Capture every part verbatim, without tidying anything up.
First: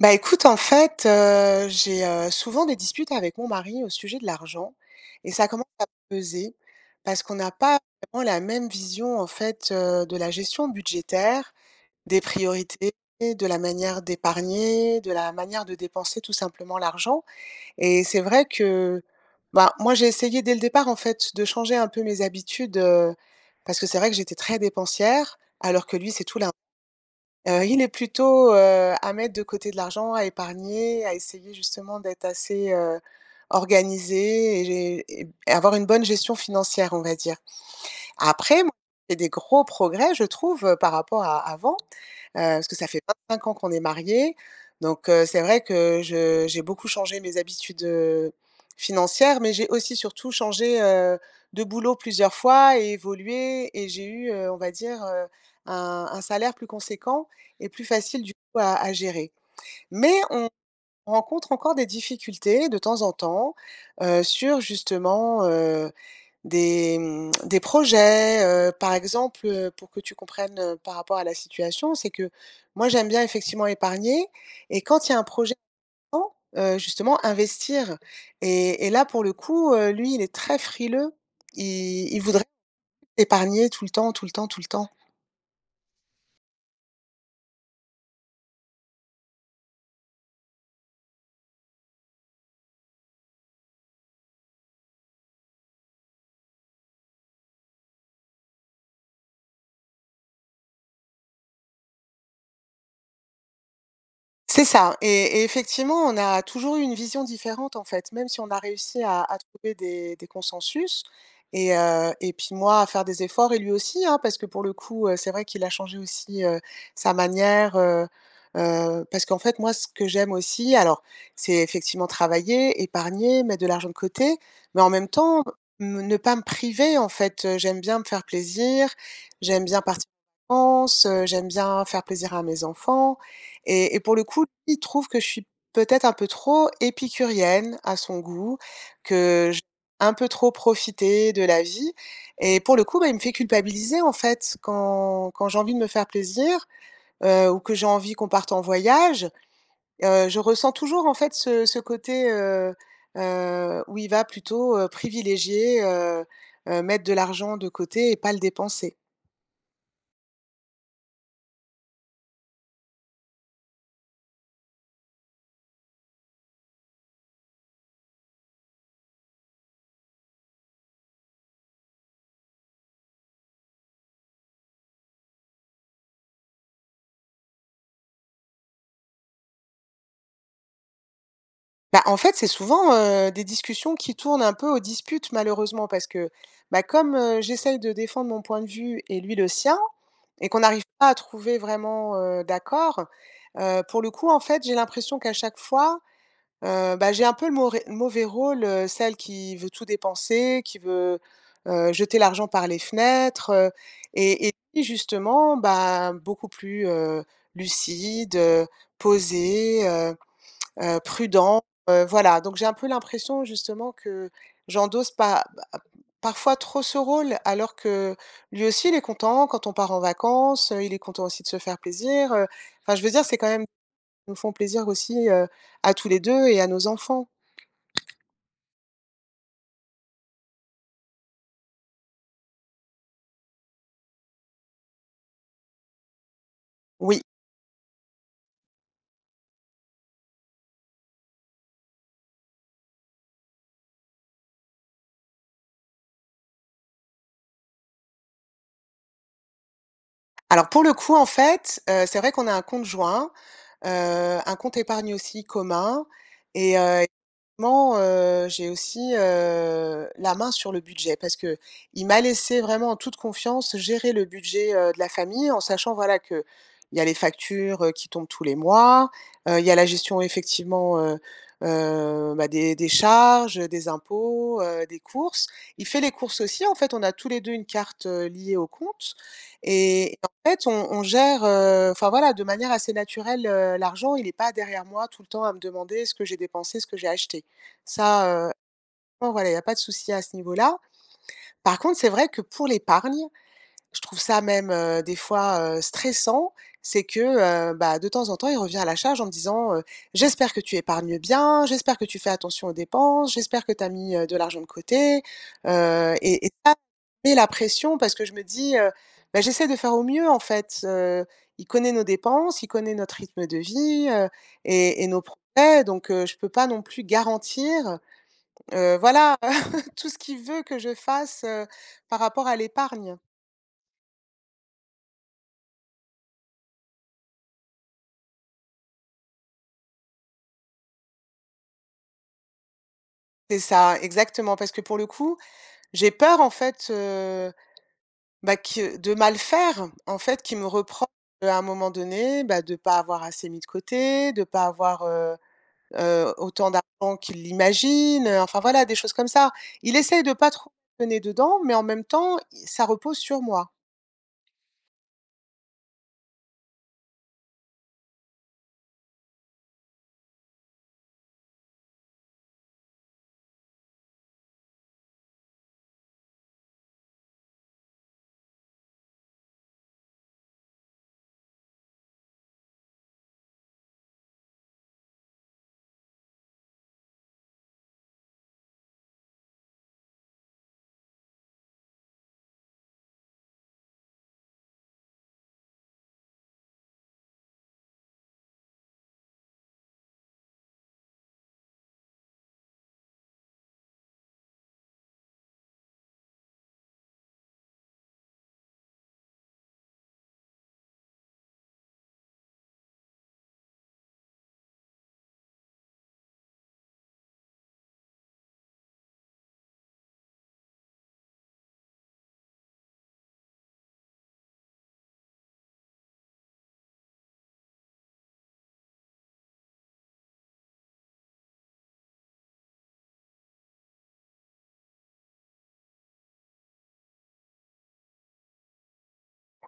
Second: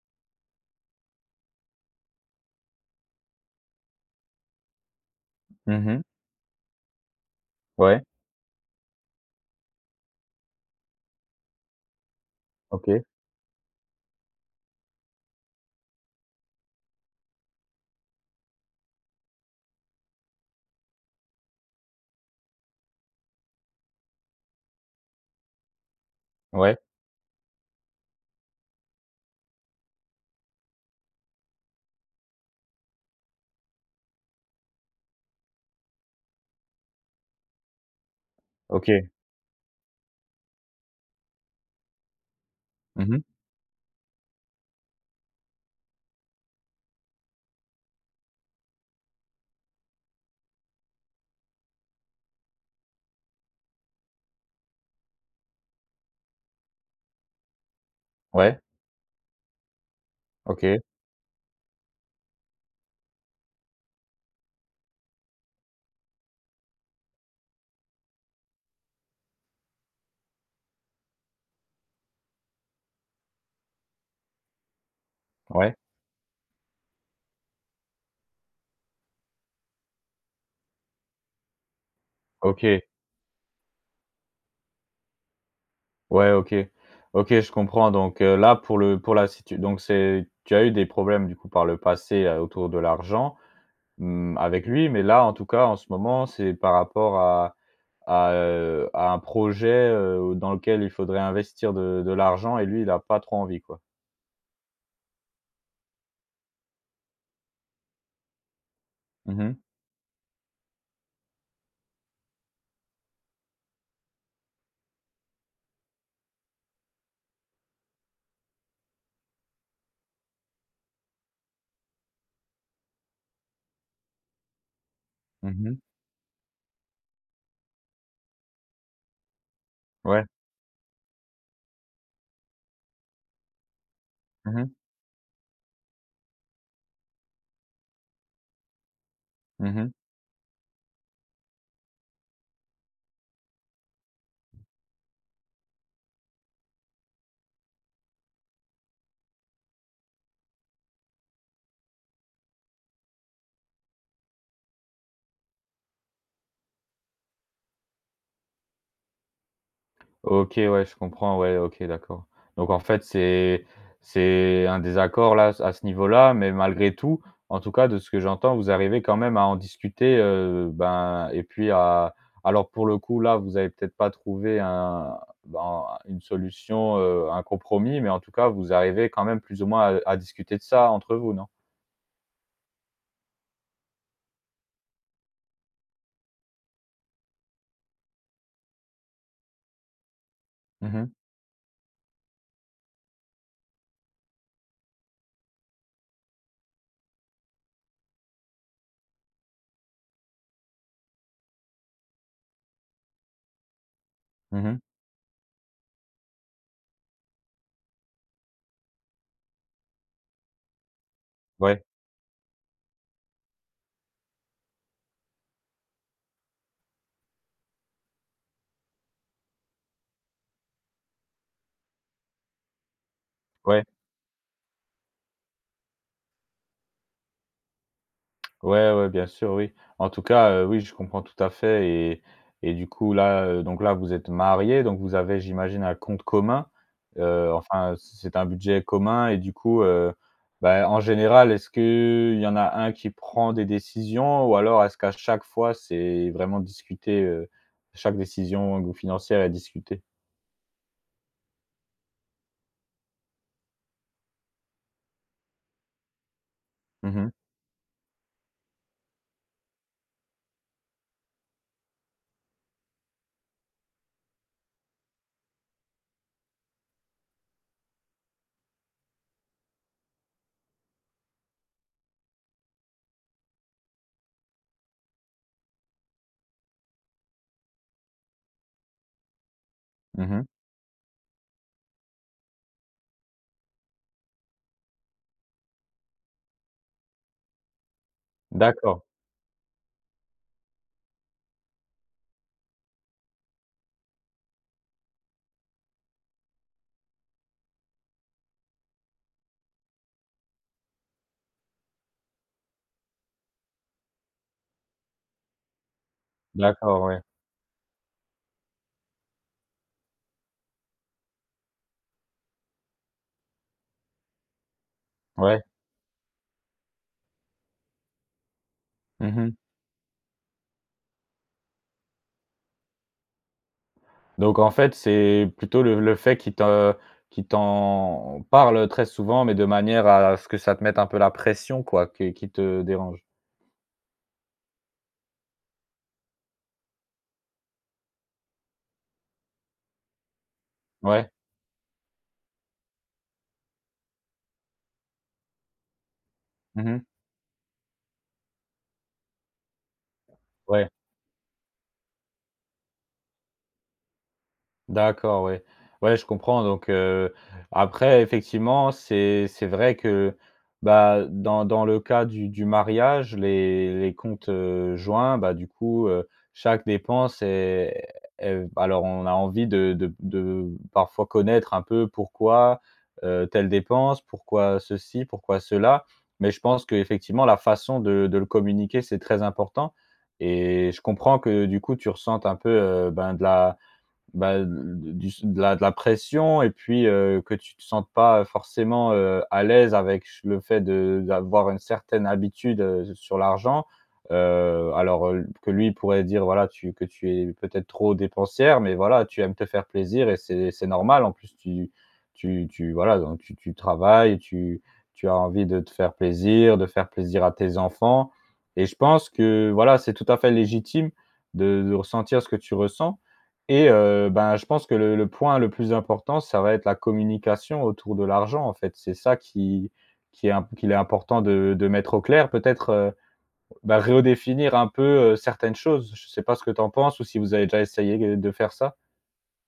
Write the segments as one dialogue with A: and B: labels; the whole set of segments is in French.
A: Bah écoute, en fait, heu, j'ai, heu, souvent des disputes avec mon mari au sujet de l'argent et ça commence à
B: Mmh mh.
A: me peser. Parce qu'on n'a pas
B: Ouais.
A: vraiment la même vision, en fait, heu, de la gestion budgétaire, des priorités,
B: OK.
A: de la manière d'épargner, de la manière de dépenser, tout simplement, l'argent. Et c'est vrai que, ben, moi j'ai essayé dès le départ, en fait, de changer un peu mes habitudes, heu, parce que c'est vrai que j'étais très dépensière, alors que lui c'est tout l'inv
B: Ouais.
A: heu, il est plutôt, heu, à mettre de côté de l'argent, à épargner, à essayer justement d'être assez, heu, organisé et gé et et avoir une bonne gestion financière, on va dire. Après, m
B: OK.
A: il y a des gros progrès, je trouve, heu, par rapport à avant, heu, parce que ça fait
B: Mmh mh.
A: vingt-cinq ans qu'on est mariés. Donc heu, c'est vrai que je j'ai beaucoup changé mes habitudes, heu, financières, mais j'ai aussi surtout changé, heu, de boulot plusieurs fois et évolué et j'ai eu, heu, on va dire, heu, un un salaire plus conséquent et plus facile, du coup,
B: Ouais.
A: à à gérer. Mais on
B: OK.
A: on rencontre encore des difficultés, de temps en temps, heu, sur justement, heu, des, mmh, des projets, heu, par exemple, heu, pour que tu comprennes, heu, par rapport à la situation, c'est que moi j'aime bien, effectivement épargner, et quand il y a un projet
B: Ouais.
A: [unintelligible] en, heu, justement, investir et et là, pour le coup, heu, lui, il est très frileux, il il voudrait
B: OK.
A: épargner tout le temps, tout le temps, tout le temps.
B: Ouais, OK. OK, je comprends donc, heu, là pour le pour la situ donc c'est tu as eu des problèmes, du coup, par le passé, heu, autour de l'argent, mmh, avec lui, mais là, en tout cas, en ce moment, c'est par rapport à à, heu, à un projet, heu, dans lequel il faudrait investir de de l'argent et lui il a pas trop envie, quoi?
A: C'est ça. Et et effectivement, on a toujours eu une vision différente, en fait, même si on a réussi à
B: Mmh
A: à
B: mh.
A: trouver des des consensus. Et, heu, et puis moi, à faire des efforts et lui aussi, hein, parce que, pour le coup, heu, c'est vrai qu'il a changé aussi, heu, sa manière, heu, heu parce qu'en fait, moi, ce que j'aime aussi- alors c'est effectivement travailler, épargner, mettre de l'argent de côté, mais en même temps,
B: Mmh mh.
A: me ne pas me priver, en fait, heu, j'aime bien me faire plaisir, j'aime bien part
B: Ouais.
A: cances, heu, j'aime bien faire plaisir à mes enfants. Et et pour le coup,
B: Mmh mh.
A: lui il trouve que je suis peut-être un peu trop épicurienne à son goût, que j
B: Mmh mh.
A: un peu trop profiter de la vie et pour le coup, ben il me fait culpabiliser, en fait. Quand quand j'ai envie de me faire plaisir, heu, ou que j'ai envie qu'on parte en voyage, heu, je ressens toujours en fait ce ce côté, heu heu, où il va plutôt, heu, privilégier, heu heu, mettre de l'argent de côté et pas le dépenser.
B: OK, ouais. Je comprends, ouais. OK, d'accord. Donc, en fait, c'est c'est un désaccord, là s à ce niveau-là, mais malgré tout,- en tout cas de ce que j'entends- vous arrivez quand même à en discuter, heu, ben et puis à alors pour le coup, là, vous avez peut-être pas trouvé un ben, une solution, heu, un compromis, mais en tout cas, vous arrivez quand même, plus ou moins, à à discuter de ça entre vous. Non?
A: Bah, en fait, c'est souvent, heu, des discussions qui tournent un peu aux disputes, malheureusement. Parce que, bah, comme, heu, j'essaye de défendre mon point de vue et lui le sien et qu'on n'arrive
B: Mmh
A: pas
B: mh.
A: à trouver vraiment, heu, d'accord. Heu, pour le coup, en fait, j'ai l'impression qu'à chaque fois, heu, bah, j'ai un peu le maurais le mauvais rôle, heu, celle qui veut tout dépenser, qui veut, heu, jeter l'argent par les fenêtres, heu et et
B: Mmh mh.
A: lui, justement, bah, beaucoup plus, heu, lucide, heu, posé, heu, heu, prudent.
B: Ouais.
A: Heu, voilà, donc j'ai un peu l'impression, justement, que j'endosse pas ba parfois trop ce rôle. Alors que lui aussi, il est content quand on part en vacances, heu, il est content aussi de se faire plaisir, heu, enfin je veux dire, c'est quand même
B: Ouais.
A: nous font plaisir aussi, heu, à tous les deux et à nos enfants.
B: Ouais, ouais, bien sûr, oui. En tout cas heu, oui, je comprends tout à fait et et du coup, là, heu, donc là, vous êtes mariés, donc vous avez, j'imagine, un compte commun,
A: Oui.
B: heu, enfin, heu, c'est c'est un budget commun et du coup, heu, bah, en général, est-ce qu'il y en a un qui prend des décisions? Ou alors, est-ce qu'à chaque fois, c'est vraiment discuté, heu, chaque décision que vous financez elle est discutée?
A: Alors pour le coup, en fait, heu, c'est vrai qu'on a un compte joint, heu, un compte épargne aussi commun et heu,
B: Mmh mh.
A: [unintelligible] ment, heu, j'ai aussi, heu, la main sur le budget. Parce qu'il m'a laissé vraiment en toute confiance gérer le budget, heu, de la famille en sachant, voilà, qu'il y a les factures, heu, qui tombent tous les mois, heu, il y a la gestion, effectivement, heu heu, bah, des des charges, heu, des impôts, heu, des courses. Il fait les courses aussi, en fait on a tous les deux une carte, heu, liée au compte et
B: Mmh mh.
A: en fait, on on gère, heu, enfin voilà, de manière assez naturelle, heu, l'argent. Il est pas derrière moi, tout le temps, à me demander ce que j'ai dépensé, ce que j'ai acheté. Ça, heu,
B: D'accord.
A: [unintelligible] voilà, il y a pas de souci à ce niveau-là. Par contre, c'est vrai que pour l'épargne, je trouve ça même, heu, des fois heu, stressant, c'est que, heu, bah, de temps en temps, il revient à la charge, en me disant, heu: «J'espère que tu épargnes bien, j'espère que tu fais attention aux dépenses, j'espère que tu as mis, heu, de l'argent de côté», heu, et et pas
B: D'accord, ouais.
A: met la pression parce que je me dis, heu, bah, j'essaie de faire au mieux en fait, heu, il connaît nos dépenses, il connaît notre rythme de vie, heu, et et nos pro
B: Ouais.
A: [unintelligible] donc, heu, je peux pas non plus garantir, heu, voilà
B: Mmh mh.
A: tout ce qu'il veut que je fasse, heu, par rapport à l'épargne.
B: Donc en fait c'est plutôt le le fait qu'il te qu'il t'en parle, heu, très souvent, mais de manière à à ce que ça te mette un peu la pression quoi, que qui te dérange?
A: C'est ça, exactement parce que pour le coup, j'ai peur en fait, heu, bah, que de mal faire, en fait qu'il me repro
B: Ouais.
A: heu, à un moment donné, bah, de pas avoir assez mis de côté, de pas avoir, heu heu, autant
B: Mmh mh.
A: d'argent qu'il l'imagine, heu, enfin voilà des choses comme ça. Il essaye de pas trop
B: Ouais.
A: le nez dedans, mais en même temps, i ça repose sur moi.
B: D'accord, ouais. Ouais, je comprends donc, heu, après effectivement c'est c'est vrai que, bah, dans dans le cas du du mariage, les les comptes, heu, joints, bah, du coup, heu, chaque dépense est est alors on a envie de de b de parfois connaître un peu pourquoi, heu, telle dépense, pourquoi ceci, pourquoi cela. Mais je pense qu'effectivement la façon de de le communiquer, c'est très important et je comprends que du coup tu ressentes un peu, heu, ben, de la, bah, de l d du su de la de la pression et puis, heu, que tu te sentes pas, heu, forcément, heu, à l'aise avec ch le fait de d'avoir une certaine habitude, heu, s sur l'argent. Heu, alors, heu, l p que lui pourrait dire, voilà, tu que tu es peut-être trop dépensière. Mais voilà tu aimes te faire plaisir et c'est c'est normal, en plus tu tu tu voilà donc tu tu travailles, tu tu as envie de te faire plaisir, de faire plaisir à tes enfants, et je pense que, voilà, c'est tout à fait légitime de de ressentir ce que tu ressens et heu, ben, je pense que le le point le plus important ça va être la communication autour de l'argent en fait. C'est ça qui qui est imp qu'il est important de de mettre au clair peut-être, heu, bah, redéfinir un peu, heu, certaines choses. Je sais pas ce que tu en penses ou si vous avez déjà essayé gue de faire ça?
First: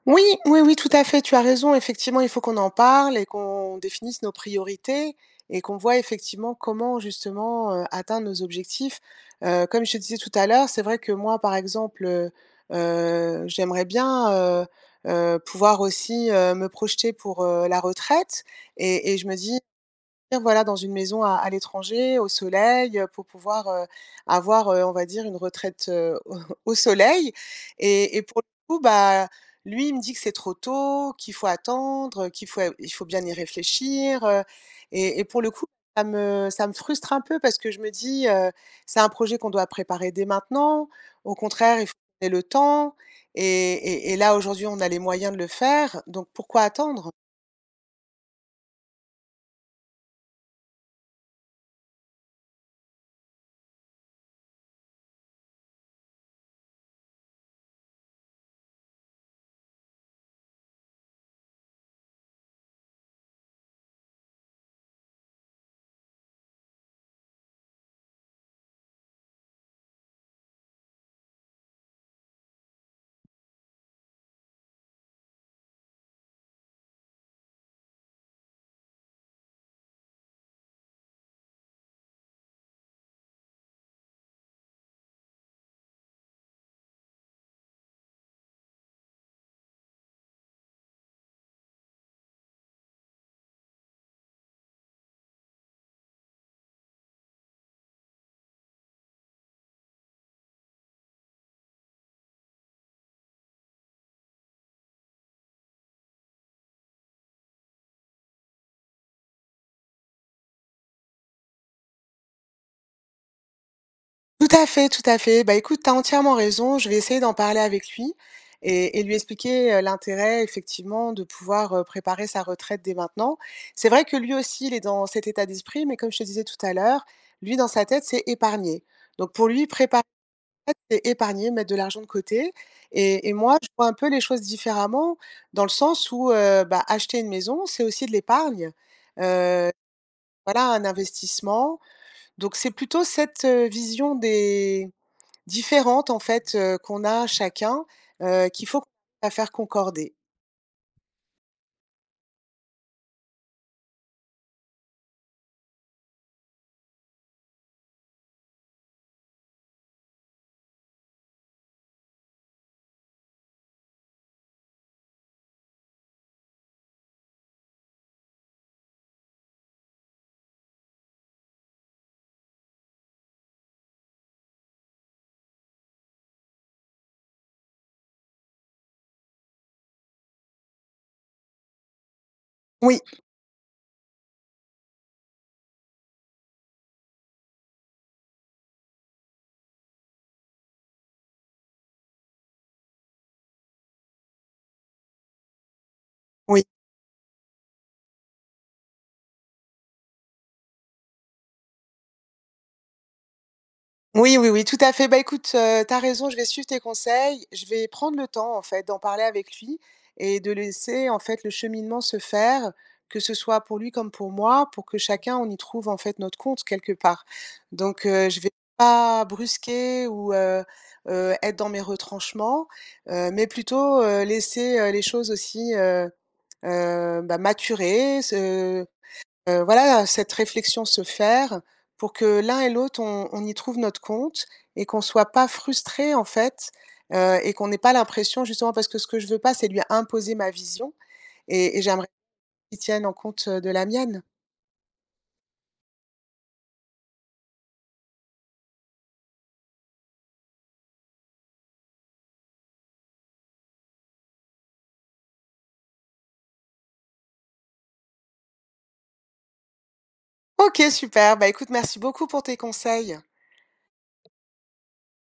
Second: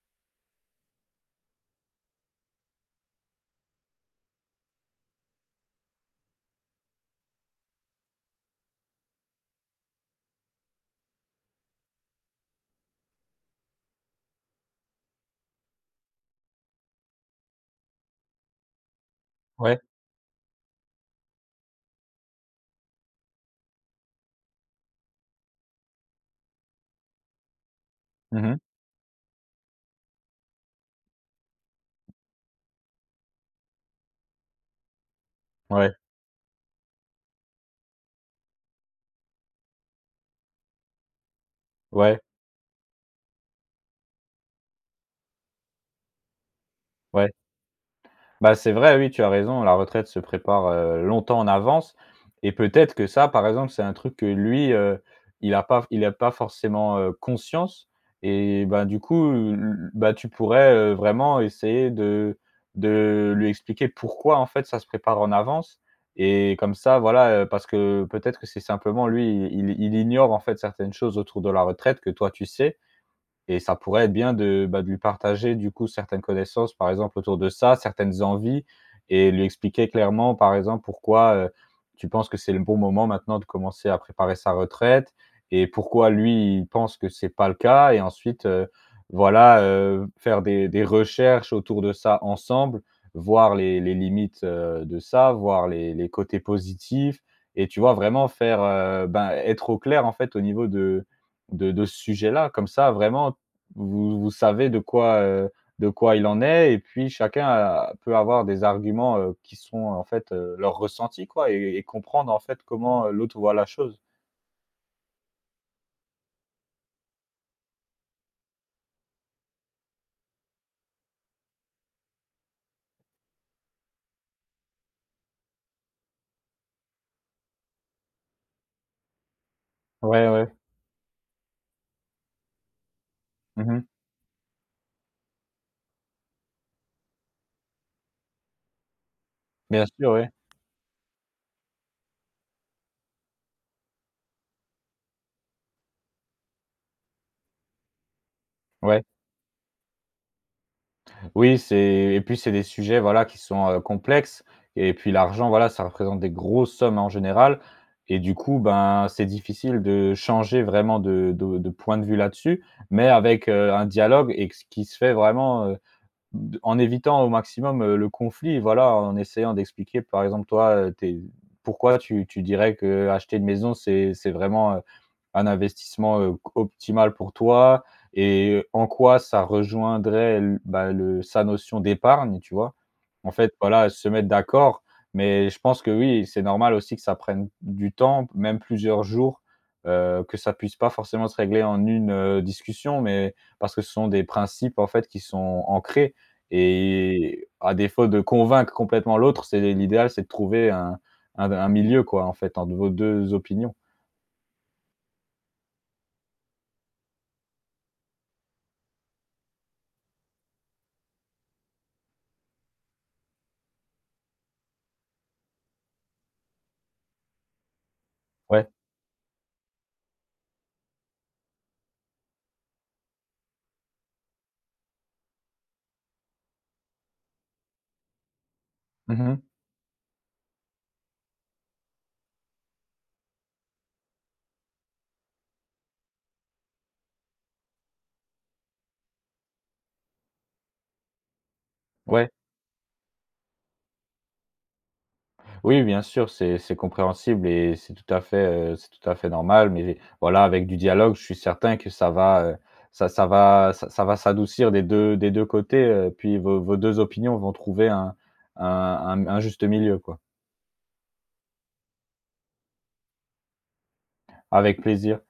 A: Oui, oui, oui, tout à fait, tu as raison. Effectivement il faut qu'on en parle et qu'on définisse nos priorités et qu'on voie, effectivement, comment, justement, heu, atteindre nos objectifs, heu, comme je te disais tout à l'heure, c'est vrai que moi, par exemple, heu, heu, j'aimerais bien, heu, heu, pouvoir aussi, heu, me projeter pour, heu, la retraite et et je me dis
B: Ouais.
A: dire voilà dans une maison à à l'étranger, au soleil, heu, pour pouvoir, heu, avoir, heu, on va dire une retraite, heu, au au soleil et et
B: Mmh
A: pour
B: mh.
A: le coup, bah, lui, il me dit que c'est trop tôt, qu'il faut attendre, heu, qu'il faut et il faut bien y réfléchir, heu et et pour le coup,
B: Ouais.
A: ça me ça me frustre un peu parce que je me dis, heu: «C'est un projet qu'on doit préparer dès maintenant, au contraire, il faut
B: Ouais.
A: qu'on ait le temps et et et là, aujourd'hui, on a les moyens de le faire, donc pourquoi attendre?»
B: Ouais. Bah, c'est vrai, oui tu as raison, la retraite se prépare, heu, longtemps en avance et peut-être que ça par exemple, c'est un truc que lui, heu, il a pas f il a pas forcément, heu, conscience et ben, du coup, l l bah, tu pourrais, heu, vraiment essayer de de lui expliquer pourquoi, en fait, ça se prépare en avance et comme ça, voilà, heu, parce que peut-être que c'est simplement lui, il il il ignore, en fait, certaines choses autour de la retraite que toi tu sais et ça pourrait être bien de, bah, de lui partager, du coup, certaines connaissances, par exemple autour de ça. Certaines envies et lui expliquer clairement, par exemple, pourquoi, heu, tu penses que c'est le bon moment maintenant de commencer à préparer sa retraite et pourquoi, lui, il pense que c'est pas le cas et ensuite, heu, voilà, heu, faire des des recherches autour de ça ensemble. Voir les les limites, heu, de ça, voir les les côtés positifs et tu vois, vraiment faire, heu, ben, être au clair, en fait, au niveau de de de ce sujet-là, comme ça, vraiment, vous vous savez de quoi, heu, de quoi il en est et puis chacun a peut avoir des arguments, heu, qui sont, en fait, heu, leur ressenti, quoi et et comprendre, en fait, comment, heu, l'autre voit la chose.
A: Tout à fait, tout à fait, bah, écoute, tu as entièrement raison, je vais essayer d'en parler avec lui et et lui expliquer, heu, l'intérêt, effectivement, de pouvoir, heu, préparer sa retraite dès maintenant. C'est vrai que lui aussi, il est dans cet état d'esprit, mais comme je te disais tout à l'heure, lui, dans sa tête, c'est épargner. Donc pour lui, prépa
B: Ouais, ouais.
A: aite, c'est épargner, mettre de l'argent de côté et et moi, je
B: Mmh mh.
A: vois un peu les choses différemment dans le sens où, heu, bah, acheter une maison, c'est aussi de l'épargne, heu,
B: Bien sûr, oui.
A: voilà, un investissement. Donc, c'est plutôt cette, heu, vision des différentes, en fait, heu, qu'on a chacun, heu, qu'il faut
B: Ouais.
A: la faire concorder.
B: Oui, c'est et puis, c'est des sujets, voilà, qui sont, heu, complexes et puis l'argent, voilà, ça représente des grosses sommes en général et du coup, ben, c'est difficile de changer vraiment de de de point de vue là-dessus. Mais avec, heu, un dialogue et que ce qui se fait vraiment, heu, de en évitant au maximum, heu, le conflit, voilà. En essayant d'expliquer, par exemple, toi, heu, tu es pourquoi tu tu dirais qu'acheter une maison, c'est c'est vraiment, heu, un investissement, heu, q optimal pour toi et en quoi ça rejoindrait l bah, le sa notion d'épargne, tu vois?
A: Oui.
B: En fait, voilà, se mettre d'accord, mais je pense que, oui, c'est normal aussi que ça prenne d du temps, même plusieurs jours, heu, que ça puisse pas forcément se régler en une, heu, discussion, mais parce que ce sont des principes, en fait, qui sont ancrés
A: Oui.
B: et à défaut de convaincre complètement l'autre, c'est l'idéal, c'est de trouver un un d un milieu, quoi, en fait, entre vos deux opinions.
A: Oui, oui, oui, tout à fait, bah, écoute, heu, tu as raison, je vais suivre tes conseils, je vais prendre le temps, en fait, d'en parler avec lui et de laisser, en fait, le cheminement se faire. Que ce soit pour lui comme pour moi, pour que chacun on y trouve, en fait, notre compte, quelque part. Donc, heu, je vais
B: Ouais.
A: pas brusquer ou, heu heu, être dans mes retranchements, heu, mais plutôt, heu, laisser, heu, les choses aussi, heu heu, bah, maturer, se
B: Mmh mh mh.
A: heu, voilà, cette réflexion se faire pour que l'un et l'autre on on y trouve notre compte et qu'on soit pas frustrés, en fait, heu, et qu'on n'ait pas l'impression, justement parce que ce que je veux pas, c'est lui imposer ma vision et et j'aimerais
B: Ouais.
A: qu'il tienne en compte, heu, de la mienne.
B: Oui, bien sûr, c'est c'est compréhensible et c'est tout à fait, heu, c'est tout à fait normal, mais voilà, avec du dialogue, je suis certain que ça va, heu, ça ça va ça ça va s'adoucir des deux des deux côtés, heu, puis vos vos deux opinions vont trouver un un un m un juste milieu, quoi.
A: OK, super, bah, écoute, merci beaucoup pour tes conseils.
B: Avec plaisir.